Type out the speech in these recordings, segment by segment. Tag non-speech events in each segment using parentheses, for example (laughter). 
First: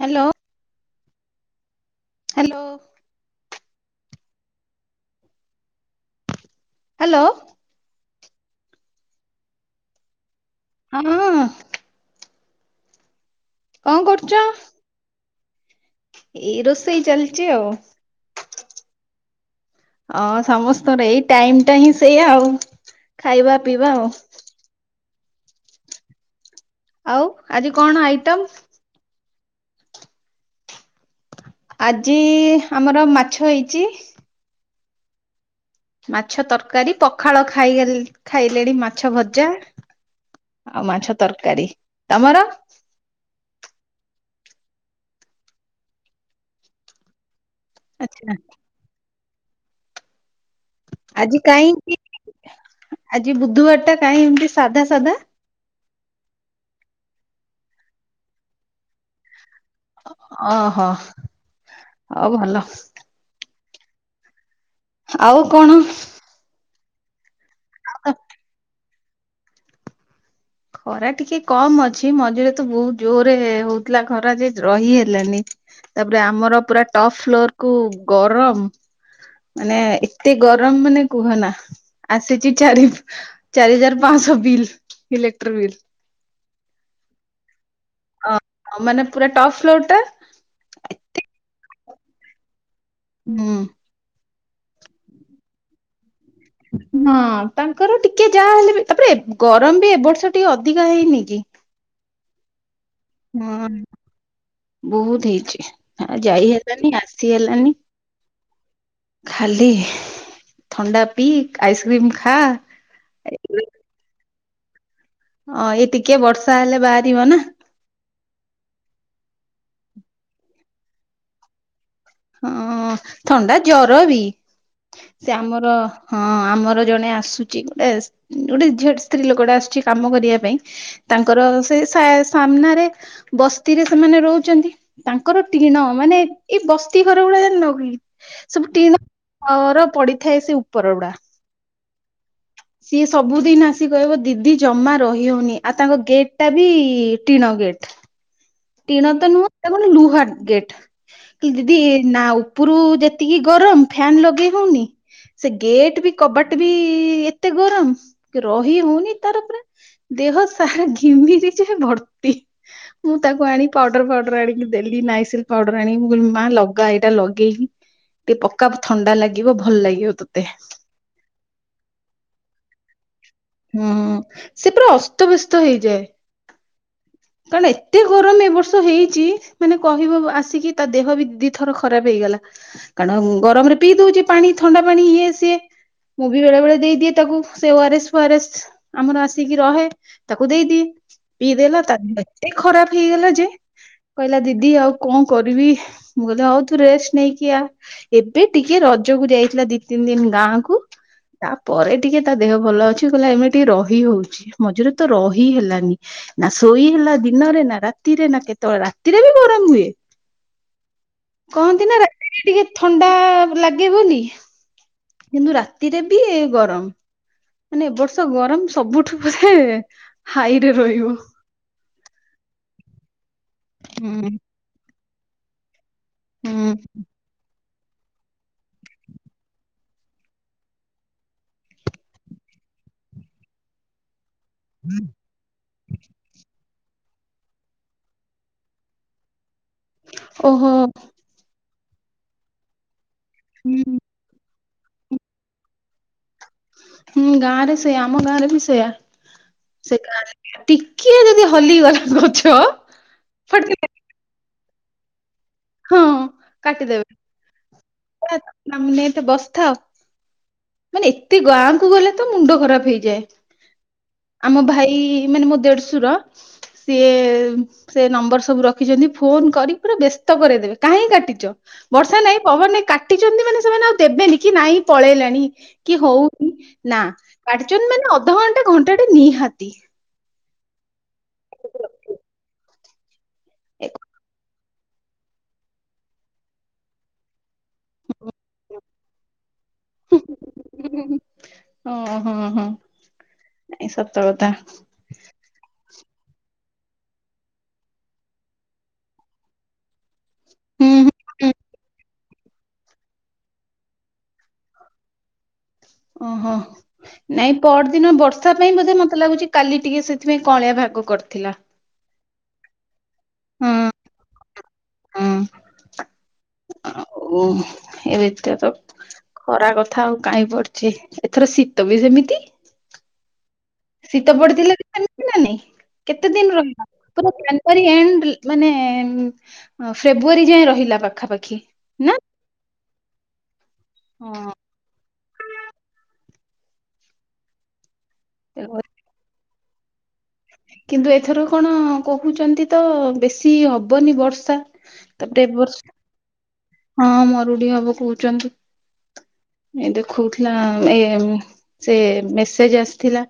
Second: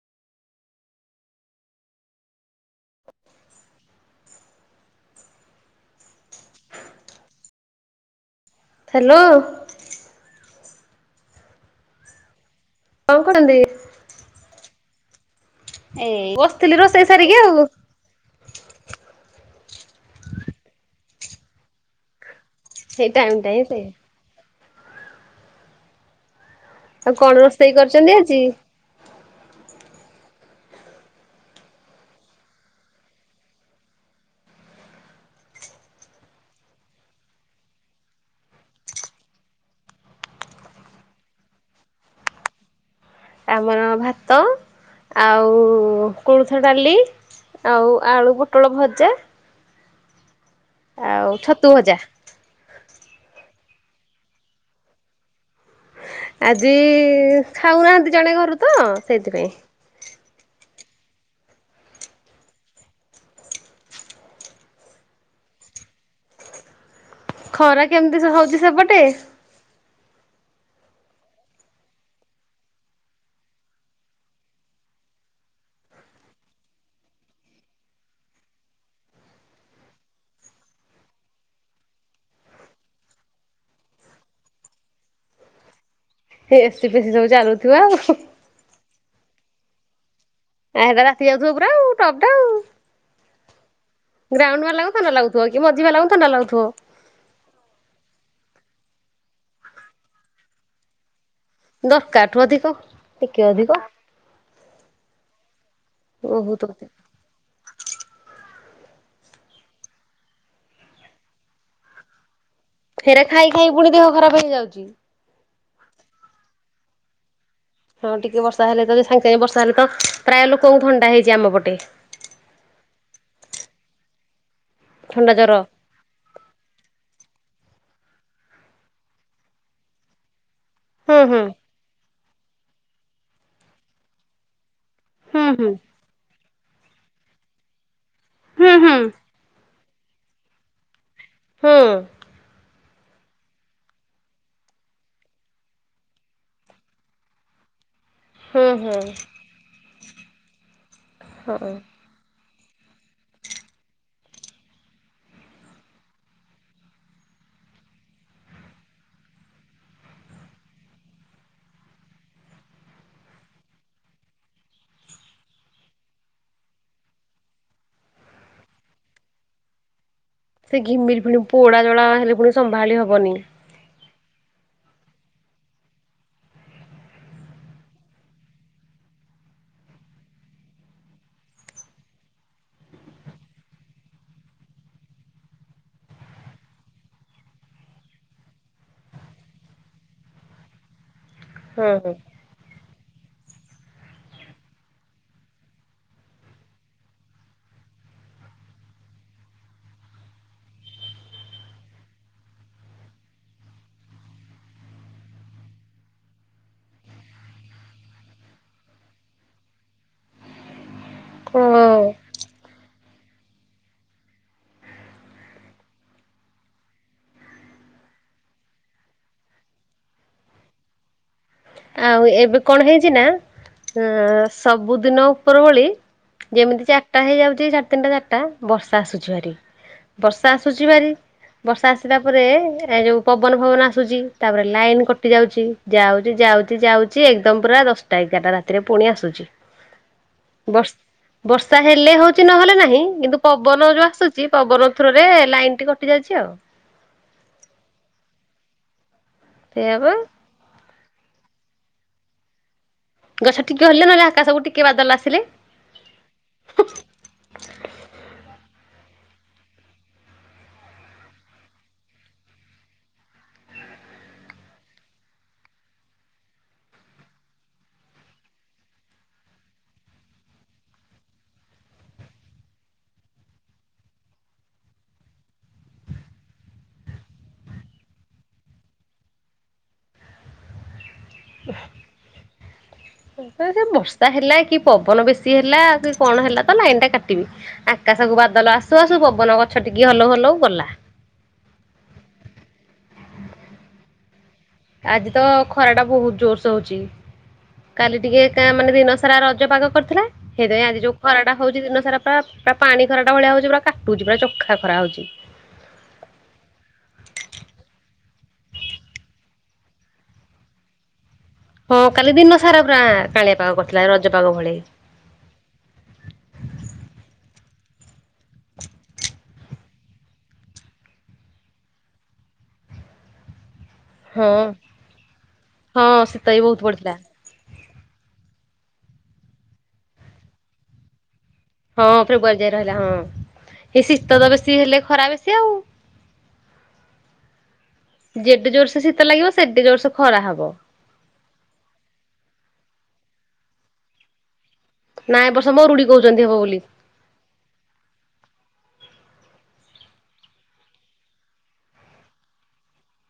Hello? Hello? (inaudible) Hello? Hello? ହଁ ହଁ ହଁ। କଣ କରନ୍ତି? କଣ କରୁଚ? ଏଇ ବସିଥିଲି ରୋଷେଇ ସାରିକି ଆଉ। ହଁ ସମସ୍ତଙ୍କର ଏଇ ଟାଇମ ଟା ହିଁ ସେଇଆ ଆଉ ସେଇ ଟାଇମ ଖାଇବା ଟାଇମ ସେ ପିଇବା ଆଉ। ଆଉ କଣ ଆଜି ରୋଷେଇ କଣ କରିଚନ୍ତି ଆଇଟମ? ଆଜି? ଆଜି ଆମର ମାଛ ହେଇଚି। ମାଛ ତରକାରୀ ପଖାଳ ଖାଇ ହେ ଖାଇଲେଣି ମାଛ ଭଜା। ଆଉ ମାଛ ତରକାରୀ ତମର? ଆମର ଭାତ ଆଉ କୋଳୁଥ ଡାଲି ଆଉ ଆଳୁ ଆଚ୍ଛା। ପୋଟଳ ଭଜା। ଆଉ ଆଜି ଛତୁ ଭଜା କାଇଁକି ଆଜି ବୁଧବାର ଟା କାଇଁ ଏମତି ସାଧା ସାଧା। ଆଜି ଖାଉନାହାନ୍ତି ଜଣେ ଘରୁ ତ ସେଇଥିପାଇଁ। ଓହୋ ହଉ ଭଲ। ଆଉ କଣ? ଖରା କେମିତି ହଉଛି ସେପଟେ? ଖରା ଟିକେ କମ ଅଛି ମଝିରେ ତ ବହୁତ ଜୋର ହଉଥିଲା ଖରା ଯେ ରହି ହେଲାନି। ତାପରେ ଆମର ପୁରା ଟପ ଫ୍ଲୋର କୁ ଗରମ ମାନେ ଏତେ ଗରମ ମାନେ କୁହନା ଆସିଚି ଚାରି ଚାରି ହଜାର ପାଆଁଶ ବିଲ ଇଲେକ୍ଟ୍ରୀ ବିଲ୍। ସେ ଏସି ପେଶି ସବୁ ଚାଲୁଥିବ ଆଉ ହୁ ହଁ ମାନେ ପୁରା ଟପ୍ ଫ୍ଲୋର ଟା। ଆ ରାତି ଯାଉଥିବ ପୁରା ଆଉ ଟପ୍ ଟା ଆଉ। ହୁଁ। ଗ୍ରାଉଣ୍ଡ ବାଲାଙ୍କୁ ଥଣ୍ଡା ଲାଗୁଥିବ କି ମଝି ବାଲାଙ୍କୁ ଥଣ୍ଡା ଲାଗୁଥିବ। ହଁ ତାଙ୍କର ଟିକେ ଯାହା ହେଲେ ବି ତାପରେ ଗରମ ବି ଏବ ବର୍ଷ ଟିକେ ଅଧିକା ହେଇନି କି? ଦରକାରଠୁ ଅଧିକ। ଟିକେ ହଁ ଅଧିକ ବହୁତ ହେଇଛି ଆଉ ଓହୋ ଯାଇ ତୋତେ ହେଲାନି ଆସି ହେଲାନି। ଖାଲି ଥଣ୍ଡା ପିଇ ଆଇସ୍କ୍ରିମ ଖା। ଫେରେ ଖାଇ ଏଗୁଡା ଖାଇ ପୁଣି ଦେହ ଖରାପ ହେଇଯାଉଚି। ଅ ଏ ଟିକେ ବର୍ଷା ହେଲେ ବାହାରିବ ନା। ହଁ ଟିକେ ବର୍ଷା ହେଲେ ତ ସାଙ୍ଗେ ସାଙ୍ଗେ ବର୍ଷା ହେଲେ ତ ପ୍ରାୟ ଲୋକଙ୍କୁ ଥଣ୍ଡା ହେଇଚି ଆମ ପଟେ। ହଁ ଥଣ୍ଡା ଜର ବି ଥଣ୍ଡା ସେ ଜର ଆମର ହଁ ଆମର ଜଣେ ଆସୁଛି ଗୋଟେ ଗୋଟେ ଝିଅ ସ୍ତ୍ରୀ ଲୋକଟେ ଆସୁଛି କାମ କରିଆ ପାଇଁ। ହୁଁ ହୁଁ ତାଙ୍କର ସେ ସା ସାମ୍ନାରେ ବସ୍ତିରେ ସେମାନେ ରହୁଛନ୍ତି। ତାଙ୍କର ହୁଁ ହୁଁ ଟିଣ ମାନେ ଏଇ ବସ୍ତି ଘର ଗୁଡା ଜାଣିନ କି। ସବୁ ହୁଁ ଟିଣ ହୁଁ ର ପଡିଥାଏ ସେ ଉପର ଗୁଡା। ହଁ। ସିଏ ସବୁଦିନ ଆସି କହିବ ଦିଦି ଜମା ରହିହଉନି ଆଉ ତାଙ୍କ ଗେଟ୍ ଟା ବି ଟିଣ ଗେଟ୍। ହୁଁ ଟିଣ ହୁଁ ତ ନୁହଁ ଏଟା କଣ ଲୁହା ଗେଟ୍ ହଁ। ଦିଦି ନା ଉପରୁ ଯେତିକି ଗରମ ଫ୍ୟାନ ଲଗେଇ ହଉନି। ସେ ଗେଟ ବି କବାଟ ବି ଏତେ ଗରମ କି ରହି ହଉନି ତାର ପୁରା ଦେହ ସାରା ଘିମିରି ଯେ ଭର୍ତ୍ତି। ମୁଁ ତାକୁ ଆଣି ପାଉଡର ଫାଉଡର ଆଣିକି ଦେଲି ନାଇସିଲ ପାଉଡର ଆଣିକି କିହିଲୀ ମୋ ମା ଲଗା ଏଇଟା ଲଗେଇକି ଟିକେ ପକ୍କା ଥଣ୍ଡା ଲାଗିବ ଭଲ ଲାଗିବ ତତେ। ସେ ଘିମିରି ଫୁଣି ପୋଡା ଜଳା ହେଲେ ପୁଣି ସମ୍ଭାଳି ହବନି। ହୁଁ ସେ ପୁରା ଅସ୍ତବ୍ୟସ୍ତ ହେଇଯାଏ। କାରଣ ଏତେ ଗରମ ଏ ବର୍ଷ ହେଇଛି ମାନେ କହିବ ଆସିକି ତା ଦେହ ବି ଦିଥର ଖରାପ ହେଇଗଲା। କାରଣ ଗରମ ରେ ପିଇ ଦଉଛି ପାଣି ଥଣ୍ଡା ପାଣି ଇଏ ସିଏ ମୁଁ ବି ବେଳେ ବେଳେ ଦେଇଦିଏ ତାକୁ ସେ O R S. O R S ଆମର ଆସିକି ରହେ ତାକୁ ଦେଇଦିଏ। ପିଇଦେଲା ହଁ ହଁ ତାର ଦିହ ଏ ଖରାପ ହେଇଗଲା ଯେ କହିଲା ଦିଦି ଆଉ କଣ କରିବି। ମୁଁ କହିଲି ହଉ ତୁ ରେଷ୍ଟ ନେଇକି ଆ। ଏବେ ଟିକେ ରଜକୁ ଯାଇଥିଲା ଦି ତିନି ଦିନ ଗାଁ କୁ। ତାପରେ ଟିକେ ତା ଦେହ ଭଲ ଅଛି। ଗଲା ଏମ ଟିକେ ରହି ହଉଛି ମଝିରେ ତ ରହି ହେଲାନି। ନା ଶୋଇ ହେଲା ଦିନରେ ନା ରାତିରେ ନା କେତେବେଳେ ରାତିରେ ବି ଗରମ ହୁଏ। ହଁ। କହନ୍ତି ନା ରାତିରେ ଟିକେ ଥଣ୍ଡା ଲାଗେ ବୋଲି। କିନ୍ତୁ ରାତିରେ ବି ଗରମ। ମାନେ ଏ ବର୍ଷ ଗରମ ସବୁଠୁ ବୋଧେ ହାଇରେ ରହିବ। ଆଉ ଏବେ କଣ ହେଇଛି ନା ହୁଁ ସବୁଦିନ ଉପର ଓଳି ହୁଁ। ଯେମିତି ଚାରିଟା ହେଇଯାଉଛି ସାଢେ ତିନିଟା ଚାରିଟା ବର୍ଷା ଆସୁଛି ଭାରି। ବର୍ଷା ଆସୁଛି ଭାରି ବର୍ଷା ଆସିଲା ପରେ ଏ ଯୋଉ ପବନ ଫବନ ଆସୁଛି। ତାପରେ ଲାଇନ କଟି ଯାଉଛି। ଯାଉଛି ଯାଉଛି ଯାଉଛି ଏକଦମ ପୁରା ଦଶଟା ଏଗାରଟା ରାତିରେ ପୁଣି ଆସୁଛି। ଓହୋ। ବର୍ଷ ବର୍ଷା ହେଲେ ହଉଛି ନହେଲେ ନାହିଁ କିନ୍ତୁ ପବନ ହୁଁ। ଯୋଉ ଆସୁଛି ଚି ପବନ ଥ୍ରୋରେ ଲାଇନଟି କଟି ଯାଇଛି ଆଉ। ହୁଁ ଗାଁ ରେ ସେଇୟା ଆମ ଗାଁରେ ବି ସେଇୟା। ସେ ସେଇଆବା ଗାଁରେ ଟିକିଏ ଯଦି ହଲିଗଲା ଗଛ ଗଛ ଟିକେ ଫଟକିନା ହଲିଲେ ନହେଲେ ଆକାଶକୁ ଟିକେ ବାଦଲ ଆସିଲେ। ହଁ କାଟିଦେବେ। ଏତେ ବସଥାଅ ମାନେ ଏତେ ଗାଁକୁ ଗଲେ ତ ମୁଣ୍ଡ ଖରାପ ହେଇଯାଏ। ଆମ ଭାଇ ମାନେ ମୋ ଦେଢଶୁର ସିଏ ସେ ନମ୍ବର ସବୁ ରଖିଛନ୍ତି ଫୋନ କରି ପୁରା ବେସ୍ତ ସ୍ତ କରେଇଦେବେ କାହିଁକି କାଟିଚ? ବର୍ଷା ନାଇଁ ପବନ ନାଇଁ କାଟିଛନ୍ତି ମାନେ ସେମାନେ ଆଉ ଦେବେନି କି ନାଇଁ ପଳେଇଲାଣି କି ହଉନି ନା କାଟିଚନି ମାନେ ଅଧଘଣ୍ଟା ଘଣ୍ଟା ଟା ନିହାତି। ସେ ବର୍ଷା ହେଲା କି ପବନ ବେଶୀ ହେଲା କି କଣ ହେଲା ତ ଲାଇନ ଟା କାଟିବି। ଆକାଶକୁ ବାଦଲ ଆସୁ ଆସୁ ପବନ ଗଛ ଟିକେ ହଲଉ ହଲଉ ଗଲା। ଓ ହଁ ହଁ ଏଇ ସତ କଥା। ଆଜି ତ ଖରା ଟା ବହୁତ ଜୋରସେ ହଉଛି। କାଲି ଟିକେ କା ମାନେ ଦିନସାରା ରଜ ପାଗ କରିଥିଲା। ସେଥିପାଇଁ ହୁଁ ଆଜି ଯୋଉ ହୁଁ ହୁଁ ଖରାଟା ହଉଛି ଦିନସାରା ପୁରା ପା ପାଣି ଖରାଟା ଭଳିଆ ହଉଛି ପୁରା କାଟୁଛି ପୁରା ଚୋଖା ଖରା ହଉଛି। ଓହୋ। ନାଇଁ ପଅରଦିନ ବର୍ଷା ପାଇଁ ବୋଧେ ମତେ ଲାଗୁଚି କାଲି ଟିକେ ସେଥିପାଇଁ କଅଁଳିଆ ପାଗ କରିଥିଲା। ହଁ କାଲି ଦିନ ସାରା ପୁରା କାଳିଆ ପାଗ କରିଥିଲା ରଜପାଗ ଭଳି। ହୁଁ ଆଉ ଏ ବିି ତ ଖରା କଥା ଆଉ କାଇହିଁ ପଡୁଚି ଏଥର ଶୀତ ବି ସେମିତି। ଶୀତ ହଁ ପଡିଥିଲା ସେମିତି ନା ନାଇଁ। ହଁ କେତେ ଶୀତ ଦିନ ବି ବହୁତ ରହିଲା। ପଡିଥିଲା ପୁର ଫେବୃୁଆରୀ ଏଣ୍ଡ ମାନେ ଅ ଫେବୃଆରୀ ଯାଏଁ ରହିଲା ପାଖାପାଖି। ହଁ ନା ଫେବୃଆରୀ ଯାଇଁ ରହିଲା ହଁ। ଏଇ ଶୀତ ତ ହଁ, ବେଶୀ ହେଲେ ଖରା ବେଶୀ ଆଉ। ଯେଡେ ତେଣୁ ଜୋର ସେ ଶୀତ ଲାଗିବ ସେଡେ ଜୋରସ ଖରା ହବ। କିନ୍ତୁ ଏଥର କଣ କହୁଚନ୍ତି ତ ବେଶୀ ହବନି ବର୍ଷା। ତାପରେ ନାଇଁ ଏ ବର୍ସ ବର୍ଷ ମରୁଢୀ କହୁଚନ୍ତି ହବ ବୋଲି। ହଁ ମରୁଡି ହବ କହୁଚନ୍ତି। ଏ ଦେଖଉଥିଲା ଏ ସେ ମେସେଜ ଆସିଥିଲା।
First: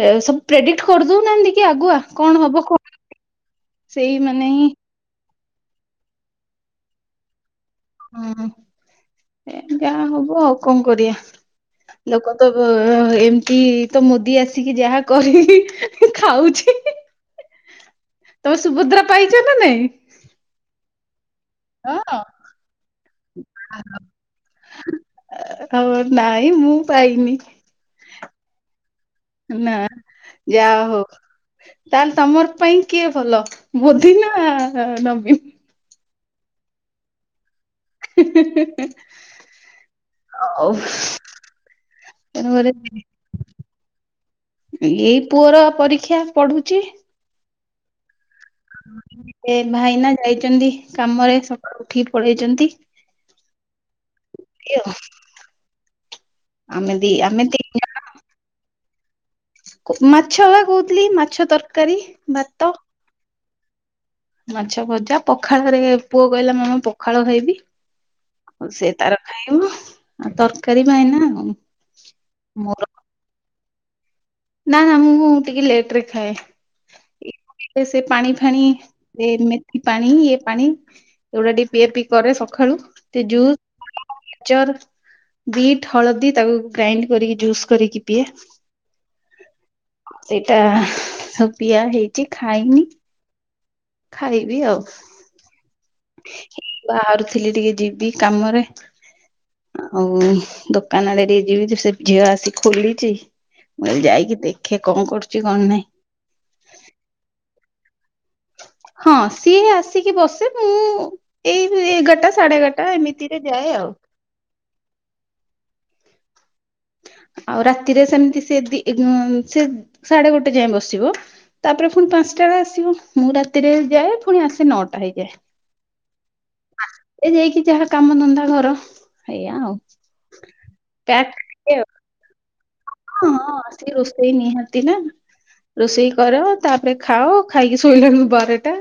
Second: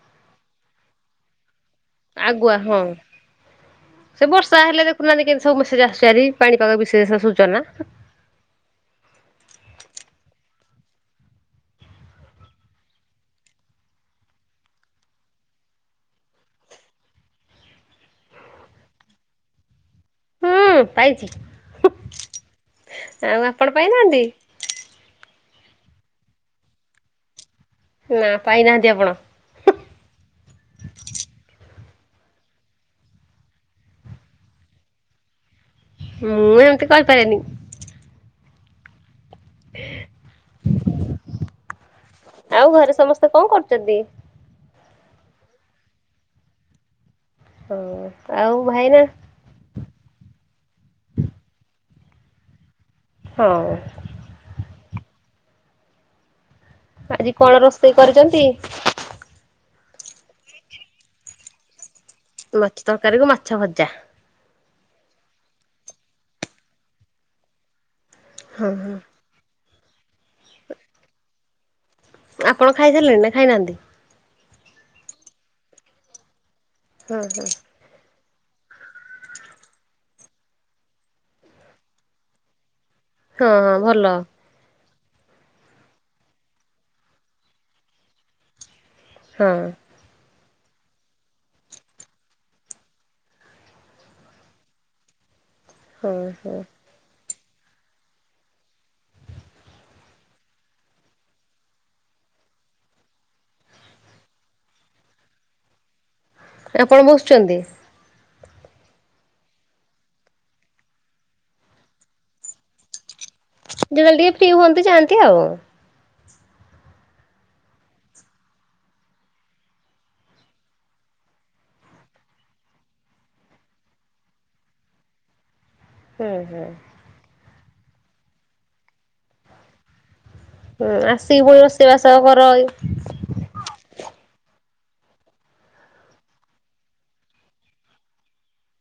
ଏ ସବୁ ପ୍ରେଡିକଟ କରିଦଉନାହାନ୍ତି କି ଆଗୁଆ କଣ ଆଗୁଆ ହବ ହଁ କଣ ସେଇ ମାନେ ହିଁ ପ କେମତି ସବୁ ମେସେଜ ଆରି ପାଣିପାଗ ବିଶେଷ ସୂଚନା ହୁଁ ଯାହା ହବ ଆଉ କଣ କରିବା। ଲୋକ ତ ଏମିତି ତ ମୋଦି ଆସିକି ଯାହା କରିକି ଖାଉଚି। ତମେ ସୁଭଦ୍ରା ପାଇଚ ନା ନାଇଁ? ହୁଁ ପାଇଚି ହଁ ଆଉ ଆପଣ ପାଇନାହାନ୍ତି? ହବ ନାଇଁ ମୁଁ ପାଇନି। ନା ପାଇନାହାନ୍ତି ଆପଣ? ନା ଯା ହଉ। ତାହେଲେ ତମର ପାଇଁ କିଏ ଭଲ ମୋଦି ନା ନବୀନ? ମୁଁ ଏମତି କହିପାରେନି। ହଉ। ଆଉ ଘରେ ସମସ୍ତେ କଣ କରୁଚନ୍ତି? ଏଇ ପୁଅର ପରୀକ୍ଷା ପଢୁଛି। ହ ଆଉ ଭାଇନା ଏ ଭାଇନା ଯାଇଚନ୍ତି କାମରେ ସକାଳୁ ଉଠିକି ପଳେଇଛନ୍ତି। ହଁ। ଏମିତି ଆଉ। ଆମେ ଦି ଆଜି ଆମେ କଣ ଦି ରୋଷେଇ କରିଚନ୍ତି? ମାଛ ବା କହୁଥିଲି ମାଛ ତରକାରୀ। ଭାତ ମାଛ ତରକାରୀକୁୁ ମାଛ ଭଜା। ମାଛ ଭଜା ପଖାଳରେ ପୁଅ କହିଲା ମା ମୁଁ ପଖାଳ ଖାଇବି ହଁ ଆଉ ସେ ତାର ଖାଇବୁ ଆଉ ତରକାରୀ ଭାଇନା ଆଉ। ଆପଣ ମୋର ଖାଇସାରିଲେଣି ନା ଖାଇନାହାନ୍ତି? ନା ନା ମୁଁ ଟିକେ ଲେଟ ରେ ଖାଏ। ହଁ ହଁ। ସେ ପାଣି ଫାଣି ଏ ମେଥି ପାଣି ଇଏ ପାଣି ଏଗଟା ଟିକେ ପିଆ ପି କରେ ସକାଳୁ ହଁ ହଁ ଭଲ ଜୁସ୍ ଜର ବିଟ୍ ହଳଦୀ ତାକୁ ଗ୍ରାଇଣ୍ଡ କରିକି ଜୁସ୍ କରିକି ପିଏ। ହଁ। ସେଇଟା ସବୁ ପିଆ ହେଇଚି ଖାଇନି। ଖାଇବି ଆଉ। ହଁ ହଁ ଏଇ ବାହାରୁଥିଲି ଟିକେ ଯିବି କାମରେ। ଆଉ ଦୋକାନ ଆଡେ ଟିକେ ଯିବି ସେ ଝିଅ ଆସି ଖୋଲିଚି। ମୁଁ ଯାଇକି ଦେଖେ କଣ କରୁଚି କଣ ନାଇଁ। ଆପଣ ବସୁଚନ୍ତି? ହଁ ସିଏ ଆସିକି ବସେ ମୁଁ ଏଇ ଏଗାରଟା ସାଢେ ଏଗାରଟା ଏମିତି ଯେତେବେଳେ ଟିକେ ଫ୍ରି ହୁଅନ୍ତି ଯାଆନ୍ତି ଆଉ। ଆଉ ରାତିରେ ସେମତି ସେ ସେ ସାଢେ ଗୋଟେ ଯାଏ ବସିବ। ତାପରେ ପୁଣି ପାଞ୍ଚଟା ବେଳେ ଆସିବ ମୁଁ ରାତିରେ ଯାଏ ପୁଣି ଆସେ ନଅଟା ହେଇଯାଏ। ହୁଁ ହୁଁ। ଏ ଯାଇକି ଯାହା କାମ ଧନ୍ଦା ଘର ଏଇଆ ଆଉ ହୁଁ ପ୍ୟାକ୍ ଆସିକି ପୁଣି ରୋଷେଇ ବାସ କର। ହଁ ହଁ ଆସିକି ରୋଷେଇ ନିହାତି ନା। ରୋଷେଇ କର ତାପରେ ଖାଅ ଖାଇକି ଶୋଇଲାଣି ବାରଟା।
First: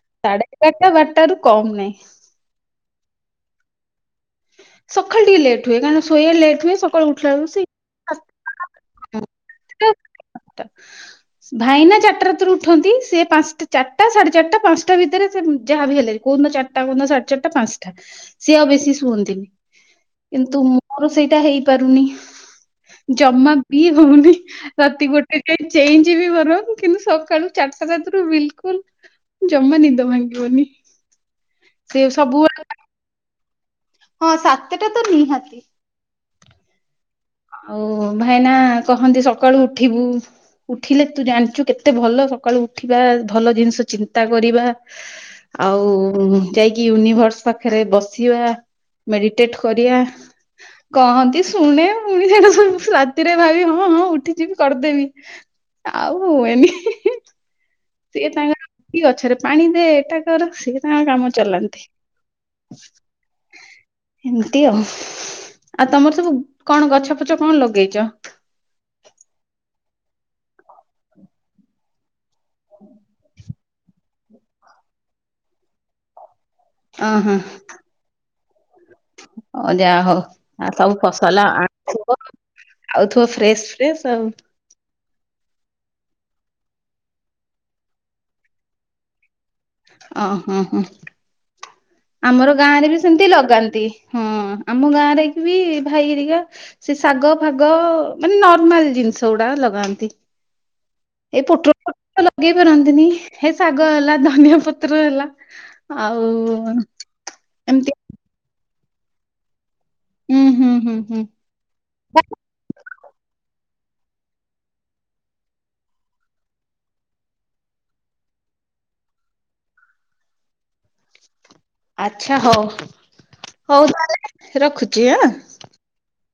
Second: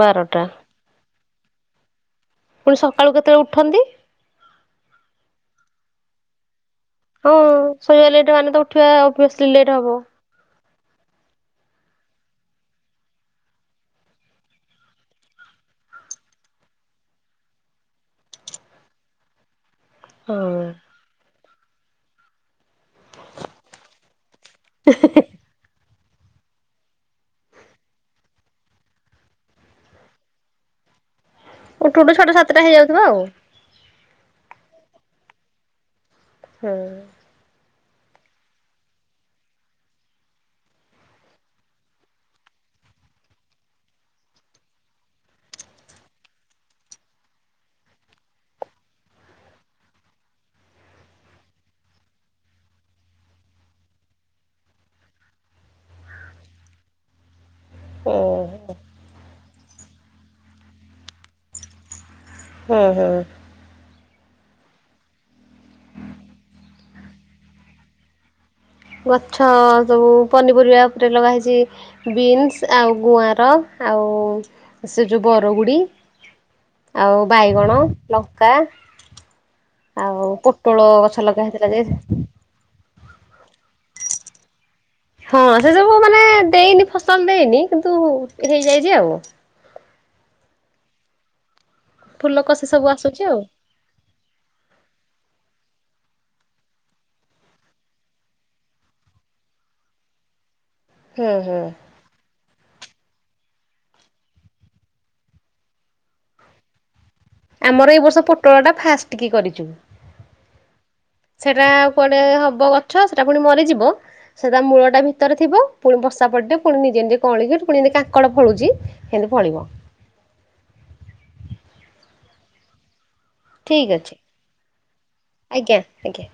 ବାରଟା। ଏଗାରଟା ବାରଟାରୁ କମ ନାଇଁ। ପୁଣି ସକାଳୁ କେତେବେଳେ ଉଠନ୍ତି? ସଖାଳେ ଟିକେ ଲେଟ ହୁଏ କାରଣ ଶୋଇବା ଲେଟ୍ ହୁଏ। ସକାଳୁ ଉଠିଲା ହଁ ବେଳକୁ ସେଇ ଶୋଇବା ସାତଟା। ଲେଟ୍ ମାନେ ତ ଉଠିବା ଓବିଓସ୍ଲି ଲେଟ୍ ହବ। (inaudible) ଭାଇନା ଚାରଟା ରାତିରୁ ଉଠନ୍ତି ସେ ପାଞ୍ଚଟା ଚାରଟା ସାଢେ ଚାରଟା ପାଞ୍ଚଟା ଭିତରେ ଯାହାବି ହେଲେ। କୋଉ ଦିନ ଚାରଟା କୋଉଦିନ ସାଢେ ଚାରଟା ପାଞ୍ଚଟା ସିଏ ଆଉ ବେଶୀ ସୁଅନ୍ତିନି ହଁ କିନ୍ତୁ ମୋର ସେଇଟା ହେଇପାରୁନି। ଜମା ବି ହଉନି ରାତି ଗୋଟେ ଯାଏ ଚେଇଁଯିବି ବରଂ। କିନ୍ତୁ ସକାଳୁ ଚାରଟା ରାତିରୁ ବିଲକୁଲ ଜମା ନିଦ ଭାଙ୍ଗିବନି। ସେ ଉଠୁଉଠୁ ଛଅଟା ସବୁବେଳେ ସାତଟା ହେଇଯାଉଥିବ ଆଉ ହଁ ସାତଟା ତ ନିହାତି। ହୁଁ। ଆଉ ଭାଇନା କହନ୍ତି ସକାଳୁ ଉଠିବୁ? ଉଠିଲେ ତୁ ଜାଣିଛୁ କେତେ ଭଲ ସକାଳୁ ଉଠିବା ଭଲ ଜିନିଷ ଚିନ୍ତା କରିବା। ଆଉ ଯାଇକି ୟୁନିଭର୍ସ ପାଖରେ ବସିବା। ମେଡିଟେଟ କରିବା କହନ୍ତି ଶୁଣେ। ପୁଣି ସେଟା ରାତିରେ ଭାବି ହଁ ହଁ ଉଠିଯିବି କରିଦେବି। ଆଉ ହୁଏନି। ସିଏ ତାଙ୍କର ଓହୋ ଉଠିକି ଗଛରେ ପାଣି ଦେ ଏଟା କର ସିଏ ତାଙ୍କ କାମ ଚଲାନ୍ତି। ହଁ। ଏମିତି ଆଉ ଆଉ ତମର ସବୁ କଣ ଗଛ ଫଛ କଣ ଲଗେଇଛ? ଗଛ ସବୁ ପନିପରିବା ଉପରେ ଲଗାହେଇଛି ବିନ୍ସ ଆଉ ଗୁଆଁର। ଆଉ ସେ ଯୋଉ ବରଗୁଡ଼ି। ଆଉ ବାଇଗଣ ଲଙ୍କା। ହ ଯାହା ହଉ ଆଉ ଆ ପୋଟଳ ସବୁ ଗଛ ଲଗା ଫସଲ ହେଇଥିଲା ଯେ ଆଉଥିବ। ଆଉଥିବ ଫ୍ରେଶ ଫ୍ରେଶ ଆଉ ହଁ ସେ ସବୁ ମାନେ ଦେଇନି ଫସଲ ଦେଇନି କିନ୍ତୁ ହେଇଯାଇଛି ଆଉ ଅହ ହୋ ଫୁଲ ଆମର କଷି ସବୁ ଗାଁରେ ବି ଆସୁଛି ସେମିତି ଆଉ ଲଗାନ୍ତି। ହଁ ଆମ ଗାଁରେ ବି ଭାଇ ହେରିକା ସେ ଶାଗ ଫାଗ ମାନେ ନର୍ମାଲ ଜିନିଷ ଗୁଡା ଲଗାନ୍ତି। ହୁଁ ଏ ହୁଁ। ପୋଟଳ ଫୋଟଳ ହେଲା ତ ଲଗେଇ ପାରନ୍ତିନି ଏ ଶାଗ ହେଲା ଧନିଆ ପତ୍ର ହେଲା ଆଉ ଆମର ଏମିତି ଏଇ ବର୍ଷ ପୋଟଳଟା ଫାଷ୍ଟ କି କରିଛୁ। ହୁଁ ହୁଁ ହୁଁ ହୁଁ। ସେଇଟା କୁଆଡେ ହବ ଗଛ ସେଟା ପୁଣି ମରିଯିବ। ସେ ତା ମୂଳଟା ଭିତରେ ଥିବ ପୁଣି ବର୍ଷା ପଡିିବ ପୁଣି ନିଜେ ନିଜେ କଅଁଳିକି ଫୁଣି ଯେମିତି କାଙ୍କଡ଼ ଫଳୁଛି ହେଲେ ଫଳିବ। ଆଛା ହଉ ହଉ ଠିକ୍ ଅଛି ତାହାଲେ ରଖୁଛି ଆଁ। ଆଜ୍ଞା ଆଜ୍ଞା।